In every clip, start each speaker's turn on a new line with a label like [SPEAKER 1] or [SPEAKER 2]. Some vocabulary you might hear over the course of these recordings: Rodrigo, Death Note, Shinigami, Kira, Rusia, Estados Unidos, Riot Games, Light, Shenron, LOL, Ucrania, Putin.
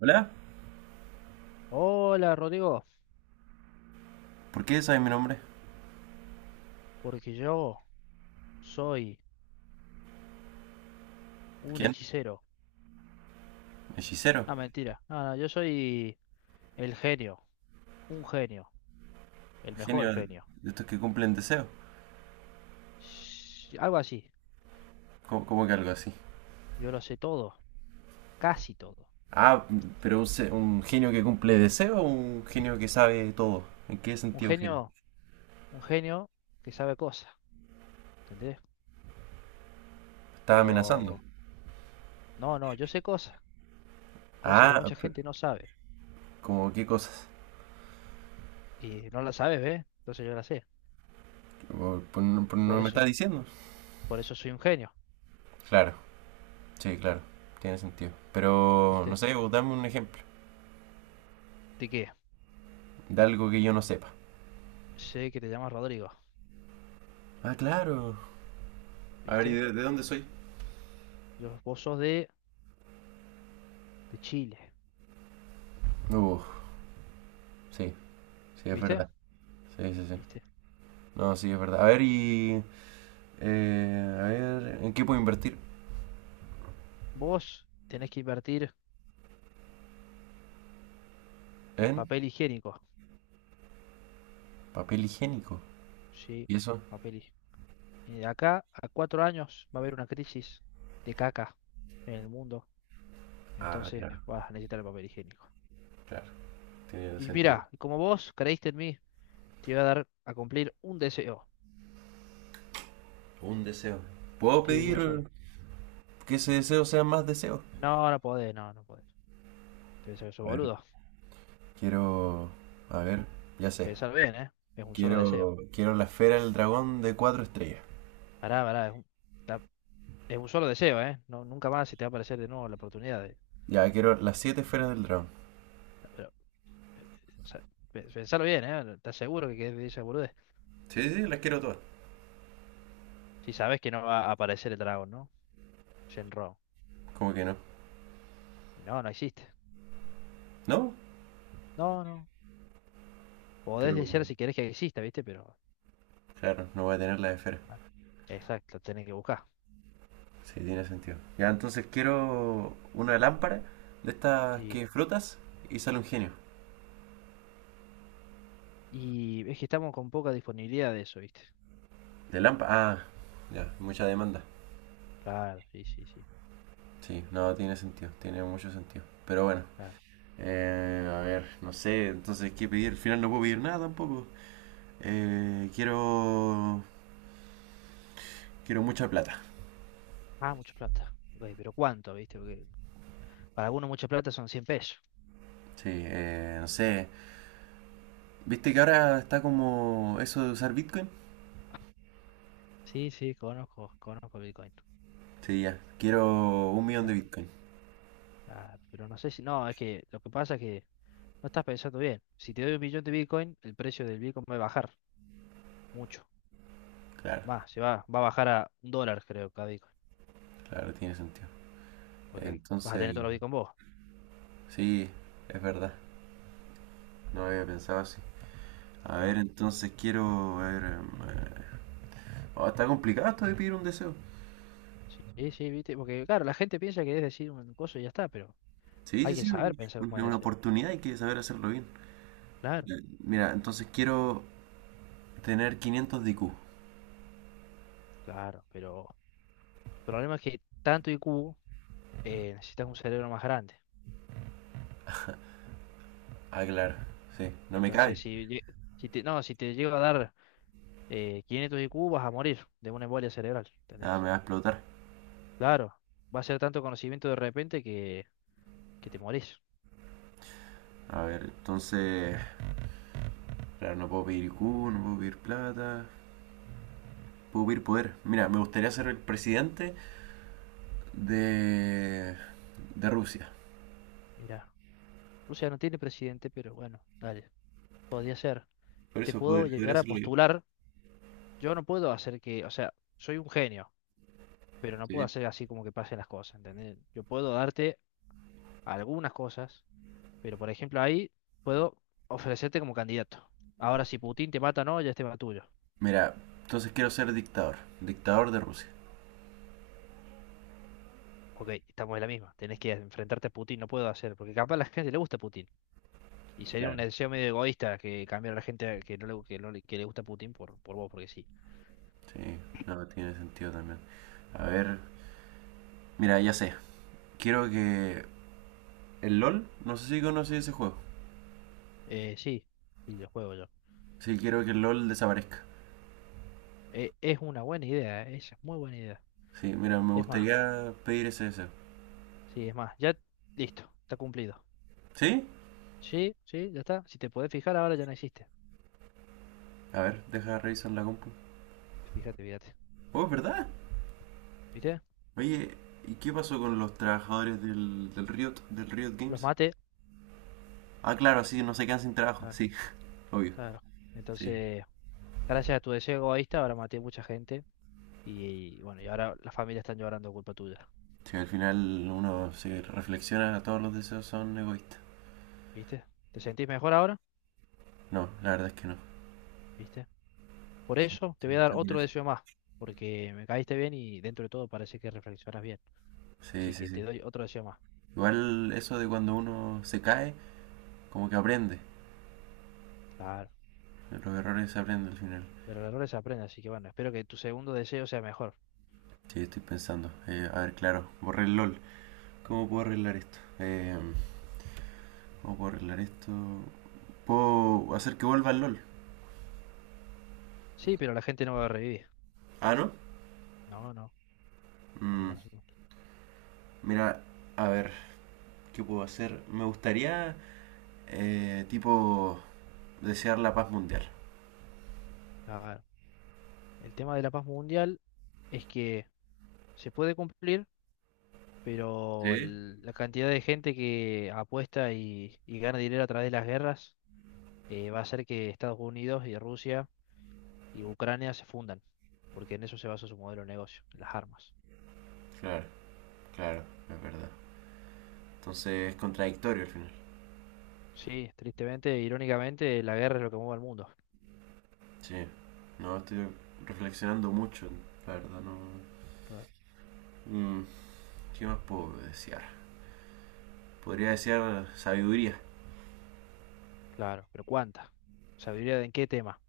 [SPEAKER 1] Hola,
[SPEAKER 2] Hola Rodrigo,
[SPEAKER 1] ¿por qué sabes mi nombre?
[SPEAKER 2] porque yo soy un
[SPEAKER 1] ¿Quién?
[SPEAKER 2] hechicero.
[SPEAKER 1] Hechicero,
[SPEAKER 2] Ah, mentira. No, no, yo soy el genio, un genio, el
[SPEAKER 1] genio
[SPEAKER 2] mejor
[SPEAKER 1] de
[SPEAKER 2] genio.
[SPEAKER 1] de estos que cumplen deseos.
[SPEAKER 2] Algo así.
[SPEAKER 1] ¿Cómo que algo así?
[SPEAKER 2] Yo lo sé todo, casi todo.
[SPEAKER 1] Ah, pero un genio que cumple deseos o un genio que sabe todo. ¿En qué
[SPEAKER 2] Un
[SPEAKER 1] sentido genio?
[SPEAKER 2] genio, un genio que sabe cosas, ¿entendés?
[SPEAKER 1] ¿Estás amenazando?
[SPEAKER 2] Pero no, no, yo sé cosas, cosas que
[SPEAKER 1] Ah,
[SPEAKER 2] mucha
[SPEAKER 1] pero,
[SPEAKER 2] gente no sabe
[SPEAKER 1] ¿cómo qué cosas?
[SPEAKER 2] y no la sabe, ¿ves? Entonces yo la sé.
[SPEAKER 1] Por no
[SPEAKER 2] Por
[SPEAKER 1] me
[SPEAKER 2] eso,
[SPEAKER 1] estás diciendo.
[SPEAKER 2] por eso soy un genio,
[SPEAKER 1] Claro, sí, claro, tiene sentido. Pero, no
[SPEAKER 2] ¿viste?
[SPEAKER 1] sé, vos dame un ejemplo
[SPEAKER 2] ¿De qué?
[SPEAKER 1] de algo que yo no sepa.
[SPEAKER 2] Sé que te llamas Rodrigo,
[SPEAKER 1] Ah, claro. A ver, ¿y
[SPEAKER 2] ¿viste?
[SPEAKER 1] de dónde soy?
[SPEAKER 2] Vos sos de Chile,
[SPEAKER 1] Uh, sí, sí, es
[SPEAKER 2] ¿viste?
[SPEAKER 1] verdad. Sí, sí, sí.
[SPEAKER 2] ¿Viste?
[SPEAKER 1] No, sí, es verdad. A ver, y... a ver, ¿en qué puedo invertir?
[SPEAKER 2] Vos tenés que invertir en
[SPEAKER 1] En
[SPEAKER 2] papel higiénico,
[SPEAKER 1] papel higiénico.
[SPEAKER 2] ¿sí?
[SPEAKER 1] ¿Y eso?
[SPEAKER 2] Papel higiénico. Y de acá a 4 años va a haber una crisis de caca en el mundo,
[SPEAKER 1] Ah,
[SPEAKER 2] entonces
[SPEAKER 1] claro,
[SPEAKER 2] vas a necesitar el papel higiénico.
[SPEAKER 1] claro, tiene
[SPEAKER 2] Y
[SPEAKER 1] sentido.
[SPEAKER 2] mira, como vos creíste en mí, te voy a dar a cumplir un deseo,
[SPEAKER 1] Un deseo. ¿Puedo
[SPEAKER 2] sí, uno
[SPEAKER 1] pedir
[SPEAKER 2] solo.
[SPEAKER 1] que ese deseo sea más deseos?
[SPEAKER 2] No, no podés, no, no podés. Te deseo eso,
[SPEAKER 1] A ver,
[SPEAKER 2] boludo.
[SPEAKER 1] quiero... A ver, ya sé.
[SPEAKER 2] Pensar bien, ¿eh? Es un solo deseo.
[SPEAKER 1] Quiero la esfera del dragón de cuatro estrellas.
[SPEAKER 2] Pará, pará, es un, la- es un solo deseo, ¿eh? No, nunca más se te va a aparecer de nuevo la oportunidad de...
[SPEAKER 1] Ya, quiero las siete esferas del dragón.
[SPEAKER 2] Pero, o sea, pensalo bien, ¿eh? ¿Estás seguro que querés esa boludo?
[SPEAKER 1] Sí, sí, las quiero todas.
[SPEAKER 2] Si sabes que no va a aparecer el dragón, ¿no? Shenron.
[SPEAKER 1] ¿Cómo que no?
[SPEAKER 2] Y no, no existe.
[SPEAKER 1] ¿No?
[SPEAKER 2] No, no. Podés
[SPEAKER 1] Pero,
[SPEAKER 2] desear si querés que exista, ¿viste? Pero.
[SPEAKER 1] claro, no voy a tener las esferas.
[SPEAKER 2] Bueno, exacto, tenés que buscar.
[SPEAKER 1] Sí, tiene sentido. Ya, entonces quiero una lámpara de estas
[SPEAKER 2] Sí.
[SPEAKER 1] que frotas y sale un genio.
[SPEAKER 2] Y es que estamos con poca disponibilidad de eso, ¿viste?
[SPEAKER 1] De lámpara ah, ya, mucha demanda.
[SPEAKER 2] Claro, sí, sí, sí.
[SPEAKER 1] Sí, no, tiene sentido, tiene mucho sentido. Pero bueno,
[SPEAKER 2] Claro.
[SPEAKER 1] a ver, no sé, entonces, ¿qué pedir? Al final no puedo pedir nada tampoco. Eh, quiero, quiero mucha plata.
[SPEAKER 2] Ah, mucha plata. Güey, pero ¿cuánto, viste? Porque para algunos mucha plata son 100 pesos.
[SPEAKER 1] Sí, no sé. ¿Viste que ahora está como eso de usar Bitcoin?
[SPEAKER 2] Sí, sí, conozco, conozco Bitcoin.
[SPEAKER 1] Sí, ya, quiero un millón de
[SPEAKER 2] Ah,
[SPEAKER 1] Bitcoin.
[SPEAKER 2] ah, pero no sé si. No, es que lo que pasa es que no estás pensando bien. Si te doy 1 millón de Bitcoin, el precio del Bitcoin va a bajar mucho.
[SPEAKER 1] Claro,
[SPEAKER 2] Va, se va, va a bajar a $1, creo, cada Bitcoin.
[SPEAKER 1] claro, tiene sentido.
[SPEAKER 2] Porque vas a
[SPEAKER 1] Entonces,
[SPEAKER 2] tener todos los Bitcoin vos.
[SPEAKER 1] sí, es verdad, no había pensado así. A ver,
[SPEAKER 2] Claro.
[SPEAKER 1] entonces quiero, a ver, eh, oh, está complicado esto de pedir un deseo.
[SPEAKER 2] Sí, sí, viste. Porque, claro, la gente piensa que es decir un coso y ya está, pero
[SPEAKER 1] Sí, sí,
[SPEAKER 2] hay que
[SPEAKER 1] sí,
[SPEAKER 2] saber
[SPEAKER 1] es
[SPEAKER 2] pensar con
[SPEAKER 1] una
[SPEAKER 2] deseo.
[SPEAKER 1] oportunidad y hay que saber hacerlo bien.
[SPEAKER 2] Claro,
[SPEAKER 1] Ya, mira, entonces quiero tener 500 de IQ.
[SPEAKER 2] claro. Pero el problema es que tanto IQ, necesitas un cerebro más grande.
[SPEAKER 1] Ah, claro, sí, no me
[SPEAKER 2] Entonces,
[SPEAKER 1] cabe.
[SPEAKER 2] si, si te, no, si te llega a dar 500 IQ, vas a morir de una embolia cerebral.
[SPEAKER 1] Ah,
[SPEAKER 2] ¿Entendés?
[SPEAKER 1] me va a explotar.
[SPEAKER 2] Claro. Va a ser tanto conocimiento de repente que te morís.
[SPEAKER 1] A ver, entonces, claro, no puedo pedir IQ, no puedo pedir plata, puedo pedir poder. Mira, me gustaría ser el presidente de, de Rusia.
[SPEAKER 2] Mira, Rusia no tiene presidente, pero bueno, dale. Podría ser.
[SPEAKER 1] Por
[SPEAKER 2] Te
[SPEAKER 1] eso
[SPEAKER 2] puedo
[SPEAKER 1] podría
[SPEAKER 2] llegar a
[SPEAKER 1] hacerlo yo.
[SPEAKER 2] postular. Yo no puedo hacer que, o sea, soy un genio, pero no puedo
[SPEAKER 1] Sí.
[SPEAKER 2] hacer así como que pasen las cosas, ¿entendés? Yo puedo darte algunas cosas, pero por ejemplo ahí puedo ofrecerte como candidato. Ahora, si Putin te mata no, ya es tema tuyo.
[SPEAKER 1] Mira, entonces quiero ser dictador, dictador de Rusia.
[SPEAKER 2] Ok, estamos en la misma. Tenés que enfrentarte a Putin, no puedo hacer, porque capaz a la gente le gusta Putin. Y sería un
[SPEAKER 1] Claro.
[SPEAKER 2] deseo medio egoísta que cambiar a la gente que no le, que le gusta Putin por vos, porque sí.
[SPEAKER 1] Sí, no, tiene sentido también. A ver, mira, ya sé. Quiero que el LOL, no sé si conoces ese juego.
[SPEAKER 2] Sí, y lo juego yo.
[SPEAKER 1] Sí, quiero que el LOL desaparezca.
[SPEAKER 2] Es una buena idea, esa es muy buena idea.
[SPEAKER 1] Sí, mira, me
[SPEAKER 2] Es más.
[SPEAKER 1] gustaría pedir ese deseo.
[SPEAKER 2] Sí, es más, ya listo, está cumplido.
[SPEAKER 1] ¿Sí?
[SPEAKER 2] Sí, sí, ya está. Si te podés fijar, ahora ya no existe.
[SPEAKER 1] A ver, deja revisar la compu.
[SPEAKER 2] Fíjate, fíjate.
[SPEAKER 1] Oh, es verdad.
[SPEAKER 2] ¿Viste?
[SPEAKER 1] Oye, ¿y qué pasó con los trabajadores del Riot
[SPEAKER 2] Los
[SPEAKER 1] Games?
[SPEAKER 2] maté.
[SPEAKER 1] Ah, claro, sí, no se quedan sin trabajo.
[SPEAKER 2] Claro.
[SPEAKER 1] Sí, obvio.
[SPEAKER 2] Claro.
[SPEAKER 1] Sí.
[SPEAKER 2] Entonces, gracias a tu deseo egoísta, ahora maté mucha gente. Y bueno, y ahora las familias están llorando culpa tuya.
[SPEAKER 1] Sí, al final uno se reflexiona, todos los deseos son egoístas.
[SPEAKER 2] ¿Viste? ¿Te sentís mejor ahora?
[SPEAKER 1] No, la verdad es que no.
[SPEAKER 2] ¿Viste? Por
[SPEAKER 1] Sí,
[SPEAKER 2] eso te
[SPEAKER 1] está-
[SPEAKER 2] voy a dar
[SPEAKER 1] está
[SPEAKER 2] otro
[SPEAKER 1] curioso.
[SPEAKER 2] deseo más. Porque me caíste bien y dentro de todo parece que reflexionas bien.
[SPEAKER 1] Sí,
[SPEAKER 2] Así
[SPEAKER 1] sí,
[SPEAKER 2] que te
[SPEAKER 1] sí.
[SPEAKER 2] doy otro deseo más.
[SPEAKER 1] Igual eso de cuando uno se cae, como que aprende.
[SPEAKER 2] Claro.
[SPEAKER 1] Los errores se aprenden al final.
[SPEAKER 2] Pero el error se aprende, así que bueno, espero que tu segundo deseo sea mejor.
[SPEAKER 1] Sí, estoy pensando. A ver, claro, borré el LOL. ¿Cómo puedo arreglar esto? ¿Cómo puedo arreglar esto? ¿Puedo hacer que vuelva el LOL?
[SPEAKER 2] Sí, pero la gente no va a revivir.
[SPEAKER 1] Ah, ¿no?
[SPEAKER 2] No, no. no-
[SPEAKER 1] Mm,
[SPEAKER 2] no- no-
[SPEAKER 1] mira, a ver, ¿qué puedo hacer? Me gustaría, tipo, desear la paz mundial.
[SPEAKER 2] claro. El tema de la paz mundial es que se puede cumplir, pero
[SPEAKER 1] Sí.
[SPEAKER 2] la cantidad de gente que apuesta y gana dinero a través de las guerras va a hacer que Estados Unidos y Rusia y Ucrania se fundan, porque en eso se basa su modelo de negocio, en las armas.
[SPEAKER 1] Claro, claro, es verdad. Entonces es contradictorio al final.
[SPEAKER 2] Sí, tristemente, irónicamente, la guerra es lo que mueve al mundo.
[SPEAKER 1] Sí. No, estoy reflexionando mucho, la verdad, no.
[SPEAKER 2] Claro,
[SPEAKER 1] Mm, ¿qué más puedo desear? Podría desear sabiduría.
[SPEAKER 2] claro, pero ¿cuánta? ¿Sabiduría en qué tema?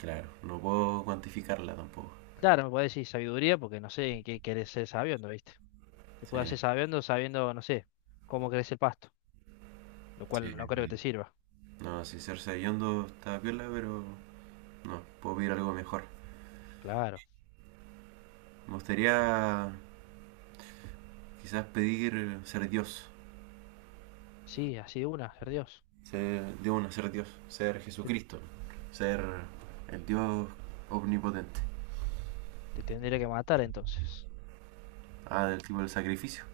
[SPEAKER 1] Claro, no puedo cuantificarla tampoco.
[SPEAKER 2] Claro, me puede decir sabiduría porque no sé en qué querés ser sabiendo, ¿viste? Te puedes
[SPEAKER 1] Sí,
[SPEAKER 2] hacer sabiendo, sabiendo, no sé, cómo crece el pasto. Lo
[SPEAKER 1] sí,
[SPEAKER 2] cual no
[SPEAKER 1] es
[SPEAKER 2] creo que
[SPEAKER 1] verdad.
[SPEAKER 2] te sirva.
[SPEAKER 1] No, si ser sabiondo está piola, pero no, puedo pedir algo mejor.
[SPEAKER 2] Claro.
[SPEAKER 1] Me gustaría quizás pedir ser Dios,
[SPEAKER 2] Sí, así de una, ser Dios.
[SPEAKER 1] ser de una, ser Dios, ser
[SPEAKER 2] Te,
[SPEAKER 1] Jesucristo, ser el Dios omnipotente.
[SPEAKER 2] te tendré que matar entonces.
[SPEAKER 1] Ah,
[SPEAKER 2] Primero.
[SPEAKER 1] del tipo del sacrificio.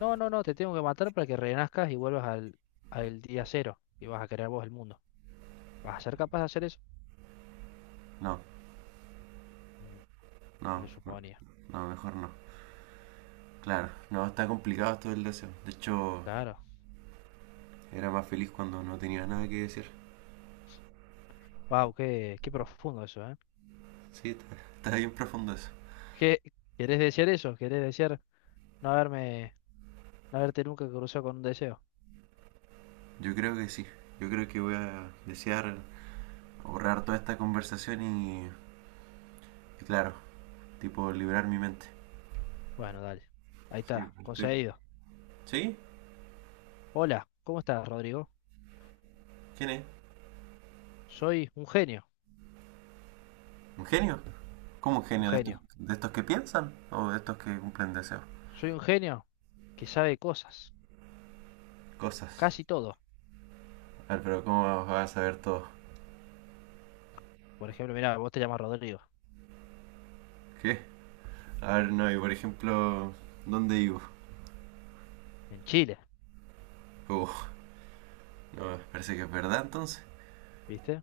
[SPEAKER 2] No, no, no, te tengo que matar para que renazcas y vuelvas al, al día cero y vas a crear vos el mundo. ¿Vas a ser capaz de hacer eso?
[SPEAKER 1] No,
[SPEAKER 2] Mm. Me
[SPEAKER 1] no,
[SPEAKER 2] lo
[SPEAKER 1] no,
[SPEAKER 2] suponía.
[SPEAKER 1] no, mejor no. Claro, no, está complicado todo el deseo. De hecho,
[SPEAKER 2] Claro.
[SPEAKER 1] era más feliz cuando no tenía nada que decir.
[SPEAKER 2] Wow, qué profundo eso, ¿eh?
[SPEAKER 1] Sí, está bien profundo eso.
[SPEAKER 2] ¿Qué, querés desear eso? ¿Querés desear no haberme, no haberte nunca cruzado con un deseo?
[SPEAKER 1] Yo creo que sí. Yo creo que voy a desear ahorrar toda esta conversación y claro, tipo liberar mi mente.
[SPEAKER 2] Bueno, dale. Ahí
[SPEAKER 1] Sí,
[SPEAKER 2] está, conseguido.
[SPEAKER 1] ¿sí?
[SPEAKER 2] Hola, ¿cómo estás, Rodrigo?
[SPEAKER 1] ¿Quién es?
[SPEAKER 2] Soy un genio,
[SPEAKER 1] ¿Un genio? ¿Cómo un
[SPEAKER 2] un
[SPEAKER 1] genio?
[SPEAKER 2] genio.
[SPEAKER 1] De estos que piensan o de estos que cumplen deseos?
[SPEAKER 2] Soy un genio que sabe cosas.
[SPEAKER 1] Cosas.
[SPEAKER 2] Casi todo.
[SPEAKER 1] A ver, pero ¿cómo vas a saber todo?
[SPEAKER 2] Por ejemplo, mira, vos te llamas Rodrigo,
[SPEAKER 1] ¿Qué? A ver, no, y por ejemplo, ¿dónde vivo?
[SPEAKER 2] en Chile,
[SPEAKER 1] Oh, no, parece que es verdad entonces.
[SPEAKER 2] ¿viste?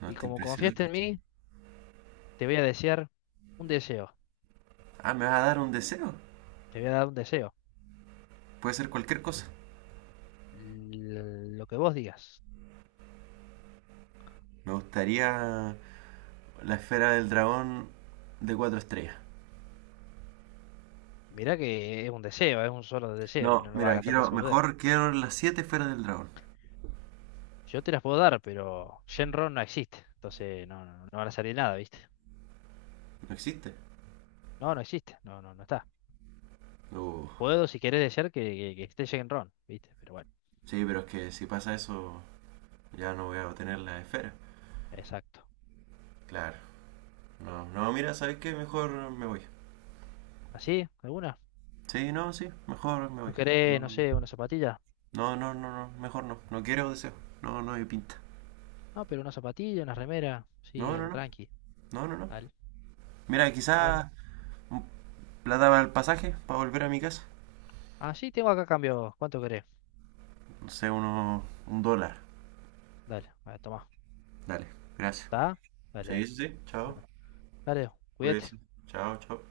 [SPEAKER 1] No,
[SPEAKER 2] Y
[SPEAKER 1] está
[SPEAKER 2] como confiaste
[SPEAKER 1] impresionante
[SPEAKER 2] en
[SPEAKER 1] esto.
[SPEAKER 2] mí, te voy a desear un deseo,
[SPEAKER 1] Ah, ¿me vas a dar un deseo?
[SPEAKER 2] te voy a dar un deseo,
[SPEAKER 1] Puede ser cualquier cosa.
[SPEAKER 2] lo que vos digas.
[SPEAKER 1] Me gustaría la esfera del dragón de cuatro estrellas.
[SPEAKER 2] Mirá que es un deseo, es un solo deseo, que
[SPEAKER 1] No,
[SPEAKER 2] no lo vas a
[SPEAKER 1] mira,
[SPEAKER 2] gastar en
[SPEAKER 1] quiero,
[SPEAKER 2] esa boludez.
[SPEAKER 1] mejor quiero las siete esferas del dragón.
[SPEAKER 2] Yo te las puedo dar, pero Shenron no existe, entonces no, no, no van a salir nada, ¿viste?
[SPEAKER 1] No existe.
[SPEAKER 2] No, no existe, no, no, no está.
[SPEAKER 1] Uh,
[SPEAKER 2] Puedo, si querés, desear que esté Shenron, ¿viste? Pero bueno,
[SPEAKER 1] sí, pero es que si pasa eso, ya no voy a obtener las esferas.
[SPEAKER 2] exacto.
[SPEAKER 1] Claro. No, no, mira, ¿sabes qué? Mejor me voy.
[SPEAKER 2] ¿Así? ¿Alguna?
[SPEAKER 1] Sí, no, sí, mejor me
[SPEAKER 2] ¿No
[SPEAKER 1] voy.
[SPEAKER 2] querés,
[SPEAKER 1] No,
[SPEAKER 2] no sé, una zapatilla?
[SPEAKER 1] no, no, no, no, mejor no. No quiero deseo. No, no hay pinta.
[SPEAKER 2] No, pero una zapatilla, una remera, sí,
[SPEAKER 1] No, no,
[SPEAKER 2] algo
[SPEAKER 1] no.
[SPEAKER 2] tranqui.
[SPEAKER 1] No, no, no.
[SPEAKER 2] Dale.
[SPEAKER 1] Mira,
[SPEAKER 2] Bueno.
[SPEAKER 1] quizás la daba el pasaje para volver a mi casa.
[SPEAKER 2] Ah, sí, tengo acá cambio. ¿Cuánto querés?
[SPEAKER 1] No sé, uno, 1 dólar.
[SPEAKER 2] Dale, a ver, tomá.
[SPEAKER 1] Dale, gracias.
[SPEAKER 2] ¿Está? Dale, dale.
[SPEAKER 1] Sí, sí, sí. Chao.
[SPEAKER 2] Bueno, dale, cuídate.
[SPEAKER 1] Pues, chao, chao.